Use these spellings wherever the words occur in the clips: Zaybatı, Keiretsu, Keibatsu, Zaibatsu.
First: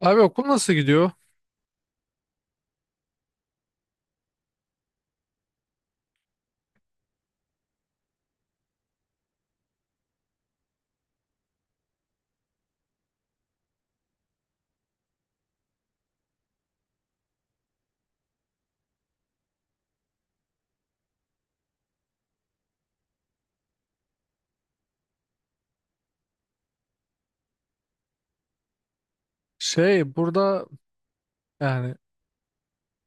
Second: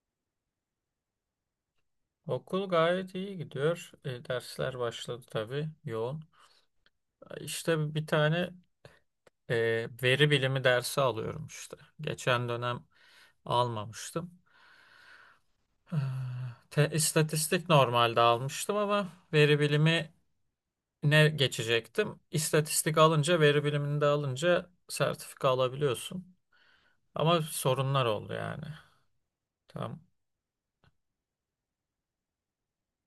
Abi okul nasıl gidiyor? Okul gayet iyi gidiyor. Dersler başladı tabii yoğun. İşte bir tane veri bilimi dersi alıyorum işte. Geçen dönem almamıştım. Ah, Te, istatistik normalde almıştım ama veri bilimi ne geçecektim? İstatistik alınca veri bilimini de alınca sertifika alabiliyorsun. Ama sorunlar oldu yani. Tamam. Şey, burada yani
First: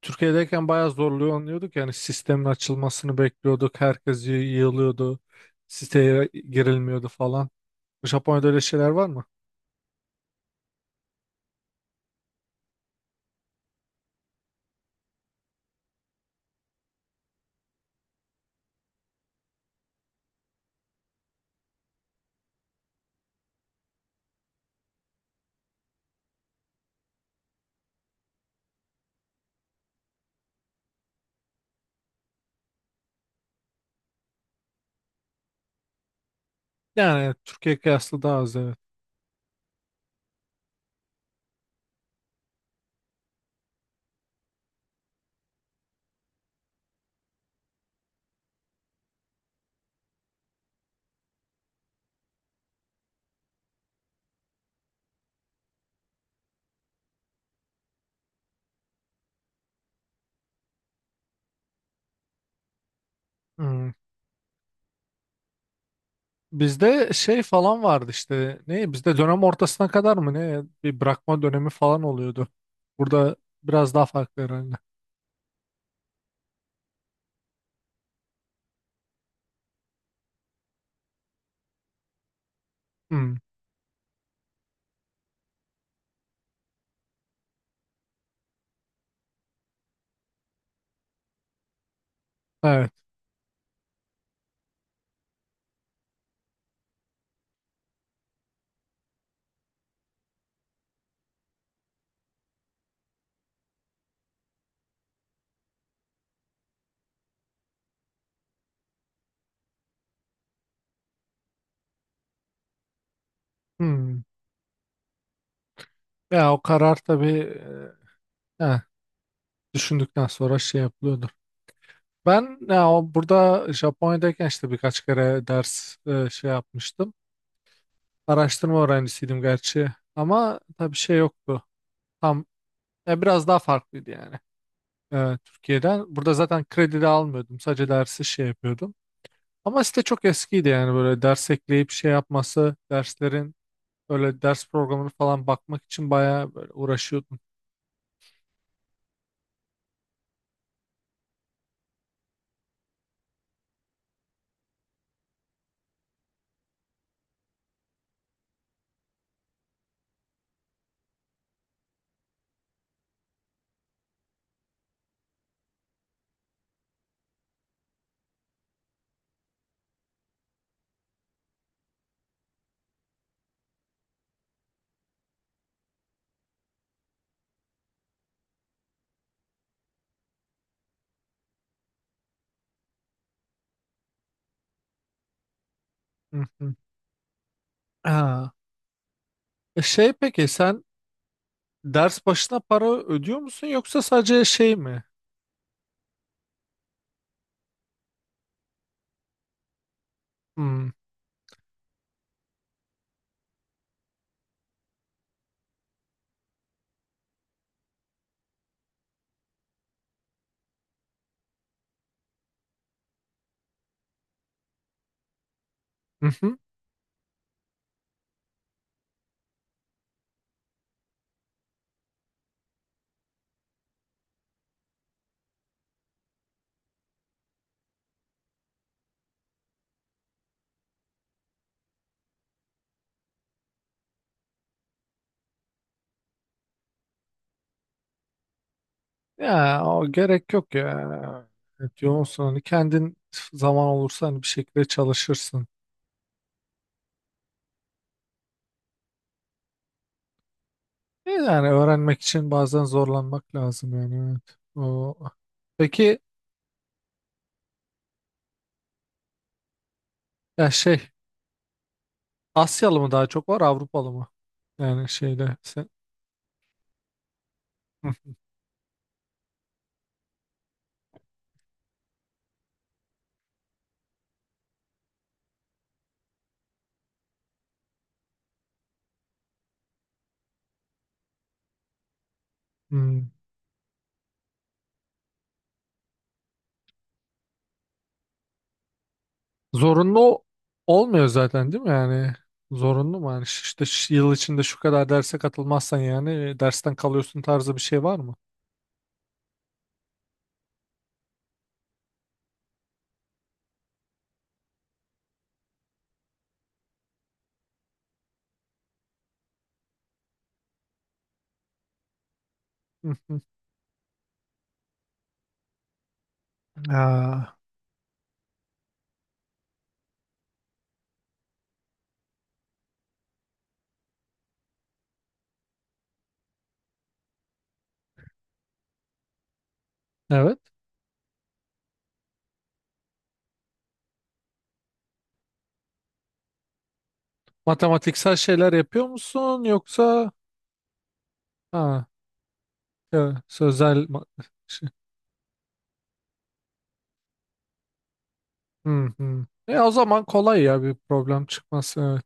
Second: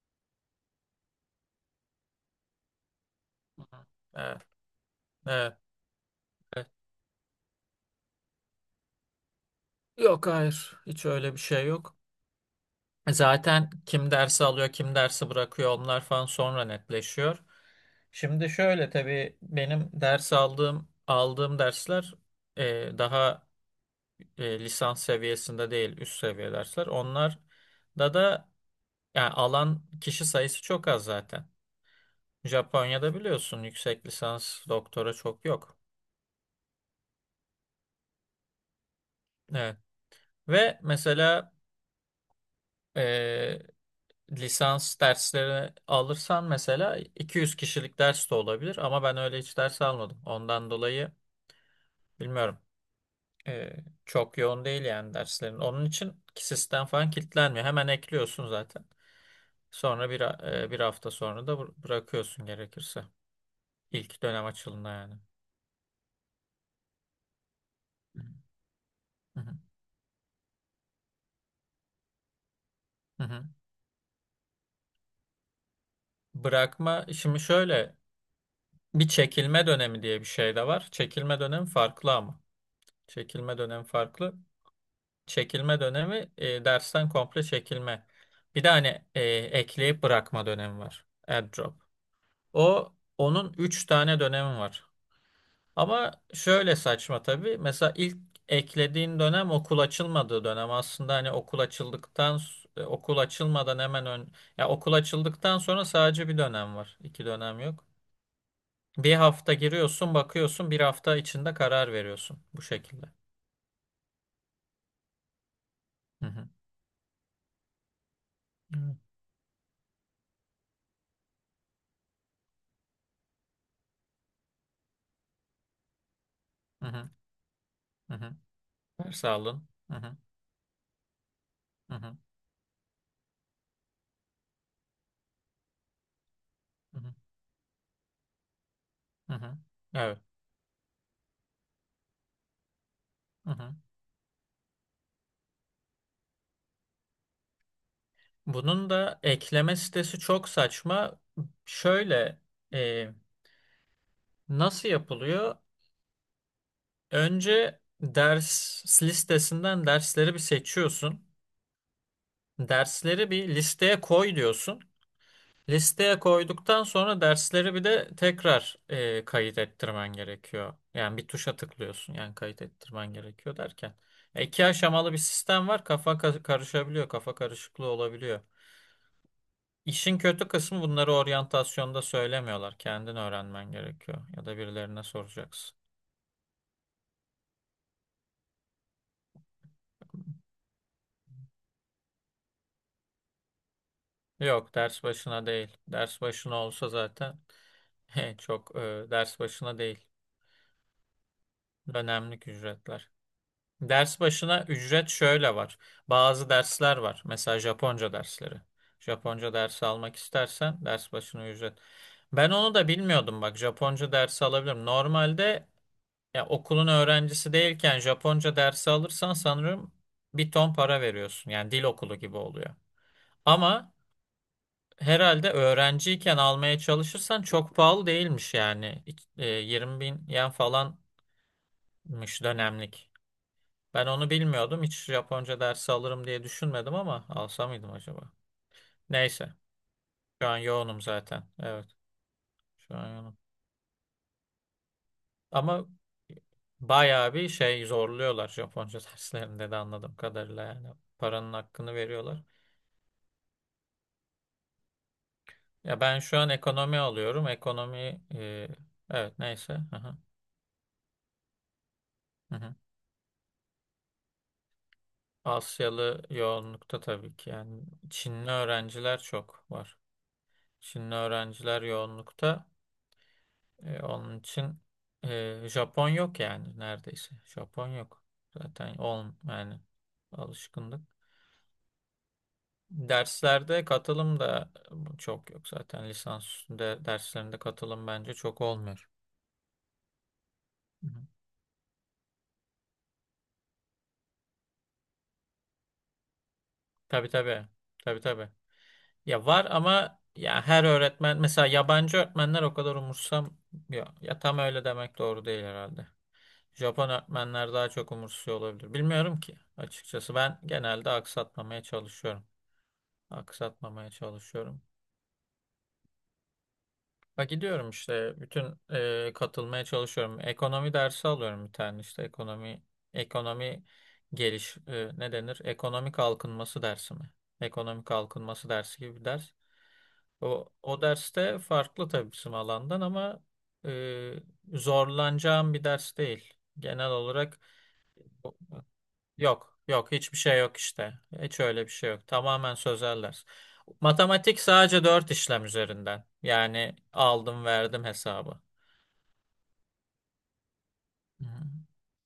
Türkiye'deyken bayağı zorlanıyorduk. Yani sistemin açılmasını bekliyorduk. Herkes Evet, yığılıyordu. evet, Siteye evet. girilmiyordu falan. Japonya'da öyle şeyler var mı? Yok, hayır. Hiç öyle bir şey yok. Zaten kim dersi alıyor, kim dersi bırakıyor onlar falan sonra netleşiyor. Şimdi şöyle tabii benim ders aldığım dersler daha lisans seviyesinde değil, üst seviye dersler. Onlar da yani alan kişi sayısı çok az zaten. Japonya'da biliyorsun yüksek lisans doktora çok yok. Yani Türkiye kıyaslı daha az, evet. Evet. Ve mesela e, lisans dersleri alırsan mesela 200 kişilik ders de olabilir ama ben öyle hiç ders almadım. Ondan dolayı bilmiyorum. Ee, çok yoğun değil yani derslerin. Onun için ki sistem falan kilitlenmiyor. Hemen ekliyorsun zaten. Sonra bir hafta sonra da bırakıyorsun gerekirse. Hmm. İlk dönem açılına yani. Bizde şey falan vardı işte. Ne? Bizde Hı dönem hı. ortasına kadar mı ne? Bir bırakma dönemi falan oluyordu. Hı Burada hı. biraz daha farklı herhalde. Bırakma şimdi şöyle, bir çekilme dönemi diye bir şey de var. Çekilme dönemi farklı ama. Hmm. Çekilme dönemi farklı. Çekilme dönemi dersten komple çekilme. Bir de hani ekleyip bırakma dönemi var. Airdrop. Evet. O onun 3 tane dönemi var. Ama şöyle saçma tabii. Mesela ilk eklediğin dönem okul açılmadığı dönem. Aslında hani okul açıldıktan okul açılmadan hemen ön, ya okul açıldıktan sonra sadece bir dönem var. İki dönem yok. Bir hafta giriyorsun, bakıyorsun, bir hafta içinde karar veriyorsun bu şekilde. Hmm. Hı hı. Ya o karar tabii e, eh, Hı düşündükten sonra şey yapılıyordu. Ben ya, burada Japonya'dayken işte birkaç kere ders şey hı. yapmıştım. Hı hı. Araştırma Ders öğrencisiydim aldın. gerçi Hı hı. ama tabii şey yoktu. Hı hı. Tam ya biraz daha farklıydı yani Türkiye'den. Burada zaten Hı kredi de hı, almıyordum. Sadece dersi şey yapıyordum. hı hı. Ama site Evet. çok eskiydi yani böyle ders ekleyip şey yapması, Hı derslerin hı. öyle ders programını falan bakmak için bayağı böyle uğraşıyordum. Bunun da ekleme sitesi çok saçma. Şöyle, e, nasıl yapılıyor? Önce ders listesinden dersleri bir seçiyorsun. Dersleri bir listeye koy diyorsun. Listeye koyduktan sonra dersleri bir de tekrar kayıt ettirmen gerekiyor. Yani bir tuşa tıklıyorsun. Yani kayıt ettirmen gerekiyor derken. E, iki aşamalı bir sistem var. Kafa karışabiliyor. Kafa karışıklığı olabiliyor. İşin kötü kısmı bunları oryantasyonda söylemiyorlar. Kendin öğrenmen gerekiyor ya da birilerine soracaksın. Hı hı. Ha. Şey, peki sen ders başına para ödüyor musun yoksa sadece Yok, şey mi? ders başına değil. Ders başına olsa zaten çok, ders başına değil. Hmm. Dönemlik ücretler. Ders başına ücret şöyle var. Bazı dersler var. Mesela Japonca dersleri. Japonca dersi almak istersen ders başına ücret. Ben onu da bilmiyordum bak. Japonca dersi alabilirim. Normalde. Ya, okulun öğrencisi değilken Japonca dersi alırsan sanırım bir ton para veriyorsun. Yani dil okulu gibi oluyor. Ama herhalde öğrenciyken almaya çalışırsan çok pahalı değilmiş yani. 20 bin yen falanmış dönemlik. Ben onu bilmiyordum. Hiç Japonca dersi alırım diye düşünmedim ama alsa mıydım acaba? Neyse. Ya o Şu gerek an yok yoğunum zaten. ya. Evet. Evet, yoğunsun hani Şu an kendin yoğunum. zaman olursa hani bir şekilde çalışırsın. Ama bayağı bir şey zorluyorlar Japonca derslerinde de anladığım kadarıyla yani. Paranın Yani hakkını öğrenmek veriyorlar. için bazen zorlanmak lazım yani, evet. O. Ya, Peki ben şu an ekonomi alıyorum. Ekonomi, evet neyse. Aha, ya şey, hı hı. Hı. Asyalı mı daha çok var, Avrupalı mı? Yani şeyde sen. Asyalı yoğunlukta tabii ki. Yani Hı, Çinli öğrenciler çok var. Çinli öğrenciler yoğunlukta. Onun için Japon yok yani neredeyse. Japon yok. Zaten on yani, alışkınlık. hmm. Derslerde katılım da çok yok zaten. Lisans üstünde derslerinde katılım bence çok olmuyor. Zorunlu Hı hı. olmuyor zaten değil mi yani? Zorunlu mu yani? İşte yıl içinde şu kadar derse katılmazsan yani dersten Tabii kalıyorsun tabii. tarzı bir şey var Tabii mı? tabii. Ya var ama ya her öğretmen, mesela yabancı öğretmenler o kadar umursam ya, ya tam öyle demek doğru değil herhalde. Japon öğretmenler daha çok umursuyor olabilir. Bilmiyorum ki açıkçası, ben genelde aksatmamaya çalışıyorum. Hı, hı. Aksatmamaya çalışıyorum. Bak, Aa, gidiyorum işte bütün, katılmaya çalışıyorum. Ekonomi dersi alıyorum bir tane, işte ekonomi ne denir? Ekonomi kalkınması dersi mi? Ekonomi kalkınması dersi gibi bir ders. evet. O derste farklı tabii, bizim alandan ama e, zorlanacağım bir ders değil. Genel olarak Matematiksel şeyler yapıyor musun yok, yok, yoksa hiçbir şey yok işte. Hiç öyle bir ha, şey yok. Tamamen sözel ya, ders. Matematik şey. sadece dört işlem üzerinden. Yani aldım verdim hesabı. Hı hı. O zaman kolay ya bir problem Hı hı. çıkması. Evet.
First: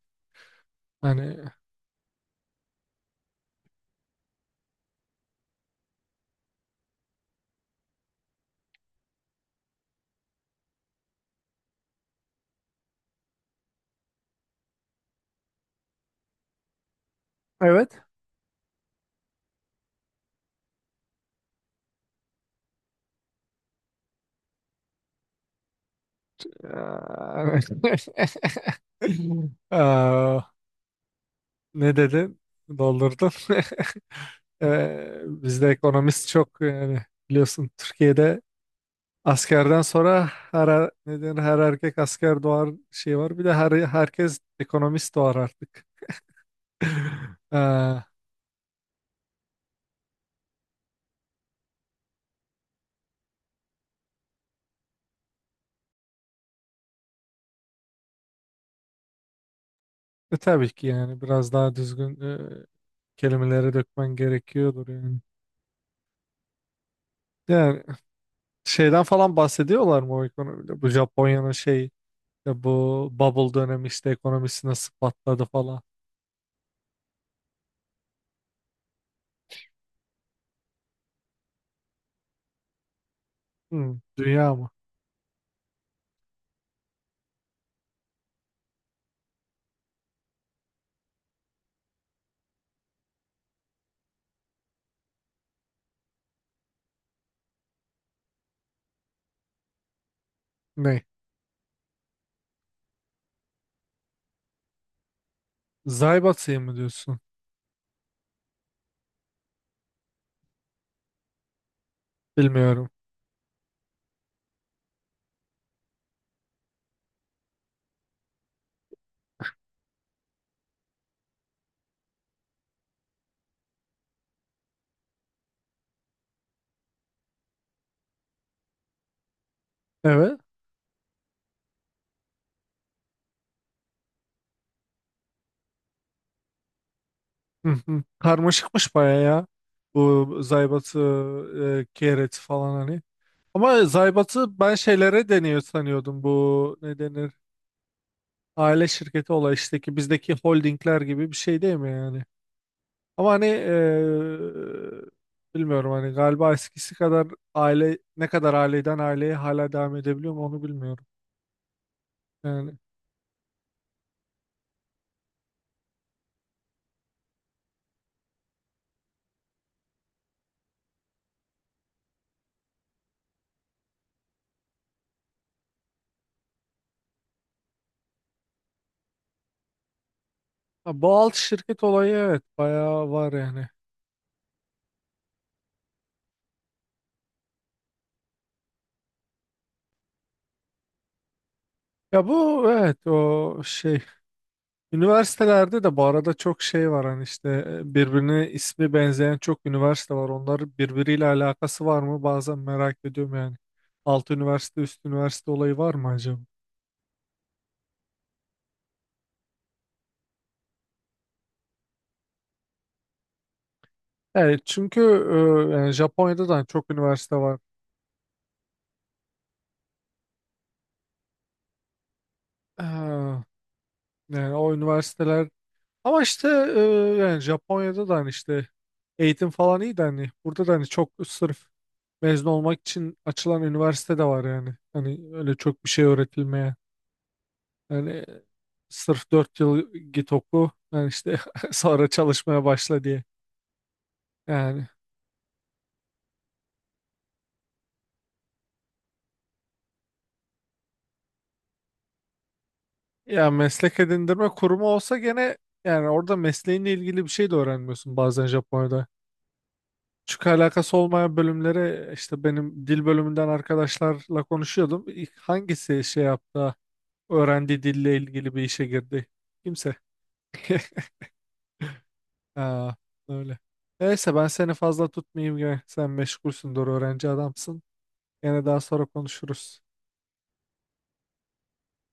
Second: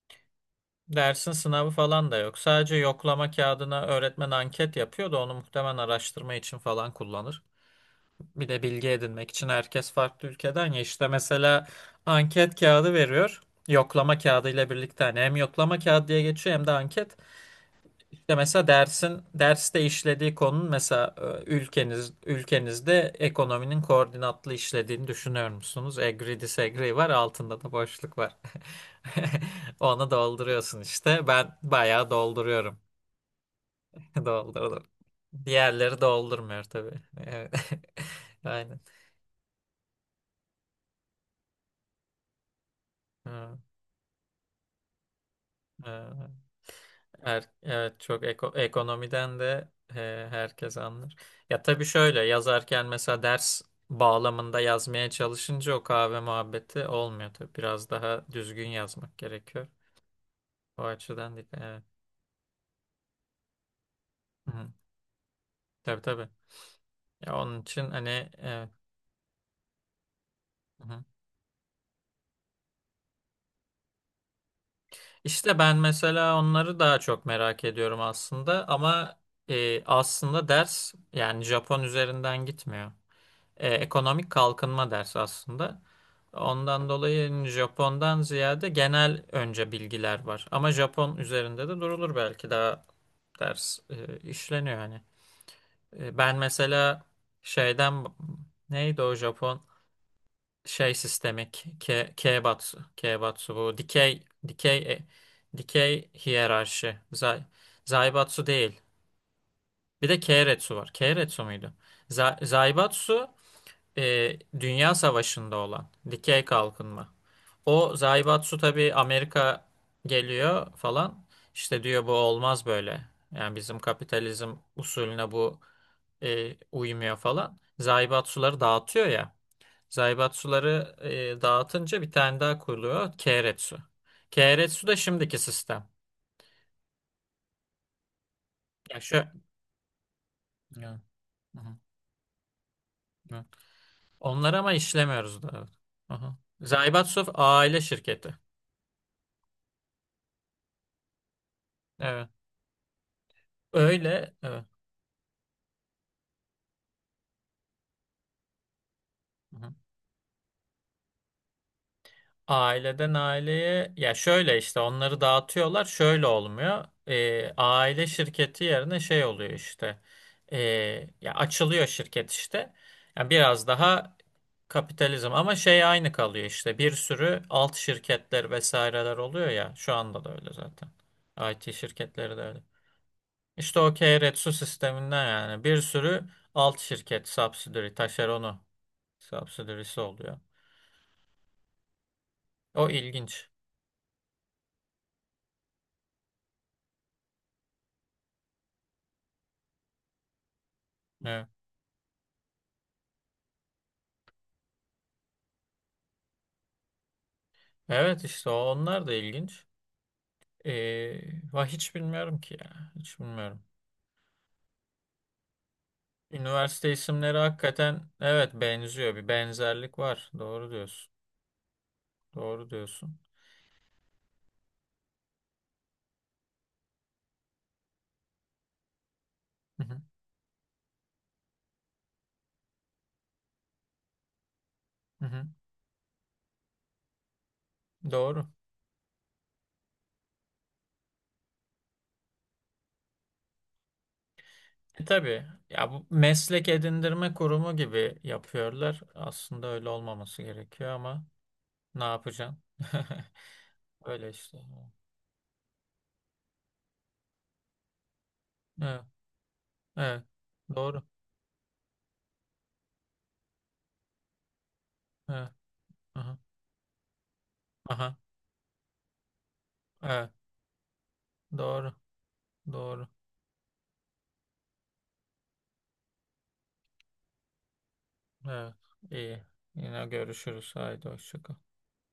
Dersin Hani, sınavı falan da yok. Sadece yoklama kağıdına öğretmen anket yapıyor da onu muhtemelen araştırma için falan kullanır. Bir de bilgi edinmek için, herkes farklı ülkeden ya, işte mesela anket kağıdı veriyor. Yoklama kağıdı ile birlikte hani hem yoklama kağıdı diye geçiyor hem de anket. evet. İşte mesela dersin derste işlediği konunun, mesela ülkenizde ekonominin koordinatlı işlediğini düşünüyor musunuz? Agree disagree var, altında da boşluk var. Onu Aa, dolduruyorsun işte. Ben ne bayağı dedin? dolduruyorum. Doldurdun. Doldurdum. Bizde Diğerleri ekonomist çok doldurmuyor yani tabii. Evet. biliyorsun Türkiye'de Aynen. askerden sonra her ne denir, her erkek asker doğar şey var. Bir de Ha, herkes ekonomist doğar artık. ha. Her, Ee, evet, çok ekonomiden de herkes anlar. Ya tabii, şöyle yazarken mesela ders bağlamında yazmaya çalışınca o kahve muhabbeti olmuyor tabii. Biraz daha düzgün yazmak gerekiyor. tabii O ki yani açıdan değil. biraz daha Evet. düzgün kelimelere dökmen Hı-hı. gerekiyordur yani. Tabii tabii. Ya onun Yani için hani, evet. şeyden falan bahsediyorlar mı o ekonomide? Bu Hı-hı. Japonya'nın şey bu bubble dönemi işte ekonomisi nasıl patladı İşte ben falan. mesela onları daha çok merak ediyorum aslında, ama aslında ders yani Japon üzerinden gitmiyor. e, Hmm, ekonomik dünya mı? kalkınma dersi aslında. Ondan dolayı Japon'dan ziyade genel önce bilgiler var. Ama Japon üzerinde de durulur belki, daha ders işleniyor hani. Ben mesela şeyden, neydi o Japon şey Ne? sistemi, Keibatsu. Keibatsu, bu dikey, dikey e, dikey Zaybatı'yı mı hiyerarşi. diyorsun? Zaibatsu değil. Bir de Keiretsu var. Keiretsu muydu? Za- Bilmiyorum. Zaibatsu e, Dünya Savaşı'nda olan dikey kalkınma. O Zaibatsu tabii, Amerika geliyor falan. İşte diyor bu olmaz böyle. Yani bizim kapitalizm usulüne bu uymuyor falan. Zaibatsuları dağıtıyor ya. Evet. Zaibatsuları dağıtınca bir tane daha kuruluyor. Keiretsu. Keiretsu da şimdiki sistem. Hı hı. Karmaşıkmış Ya baya şu... ya. Bu Zaybatı, Ya, hı hı, kereti falan hani. evet. Ama Zaybatı Onları ama ben şeylere işlemiyoruz deniyor daha. sanıyordum. Aha. Bu ne Zaibatsu denir? aile şirketi. Aile şirketi olay işte ki bizdeki holdingler gibi bir şey değil mi yani? Evet. Ama hani Öyle. Evet. Bilmiyorum hani galiba eskisi kadar aile ne kadar aileden aileye Hı hala hı. devam edebiliyor mu, onu bilmiyorum. Yani Aileden aileye, ya şöyle işte, onları dağıtıyorlar, şöyle olmuyor. Aile şirketi yerine şey oluyor işte. Ee, Ya açılıyor şirket işte, yani biraz daha kapitalizm, ama şey aynı kalıyor işte, bir sürü alt şirketler vesaireler oluyor, ya şu anda da öyle zaten. ha, bu alt I T şirket olayı, şirketleri de evet, öyle, bayağı var yani. işte o Keiretsu sisteminden, yani bir sürü alt şirket, subsidiary, taşeronu, subsidiary'si oluyor, Ya bu, o evet, ilginç. o şey üniversitelerde de bu arada çok şey var hani işte birbirine ismi benzeyen çok üniversite var. Onlar birbiriyle Evet. alakası var mı? Bazen merak ediyorum yani. Alt üniversite üst üniversite olayı var mı acaba? Evet, işte onlar da ilginç. Va hiç bilmiyorum ki ya. Hiç bilmiyorum. Evet, çünkü yani Japonya'da da hani çok Üniversite üniversite isimleri var. hakikaten, evet, benziyor. Bir benzerlik var. Doğru diyorsun. Doğru diyorsun. Ee, yani o üniversiteler ama işte e, yani Japonya'da da hani işte eğitim falan Hı iyi de hı. hani burada da hani çok sırf mezun olmak için açılan üniversite de var yani. Hani Hı hı. öyle çok bir şey öğretilmeye. Yani Doğru. sırf 4 yıl git oku yani işte sonra çalışmaya başla diye. Yani Tabii ya, bu meslek edindirme kurumu gibi yapıyorlar. Aslında öyle olmaması gerekiyor ama ne yapacaksın? ya meslek Öyle edindirme işte. kurumu olsa gene yani orada mesleğinle ilgili bir şey de öğrenmiyorsun bazen Evet. Japonya'da. Evet. Küçük alakası Doğru. olmayan bölümlere işte benim dil bölümünden arkadaşlarla konuşuyordum. İlk Evet. hangisi şey Aha. yaptı? Öğrendiği Aha. dille ilgili bir işe girdi. Kimse. Evet. Doğru. Aa, Doğru. öyle. Neyse, ben seni fazla tutmayayım ya. Sen meşgulsündür, öğrenci adamsın. Yine Evet, daha sonra iyi. konuşuruz. Yine görüşürüz. Haydi hoşça kal.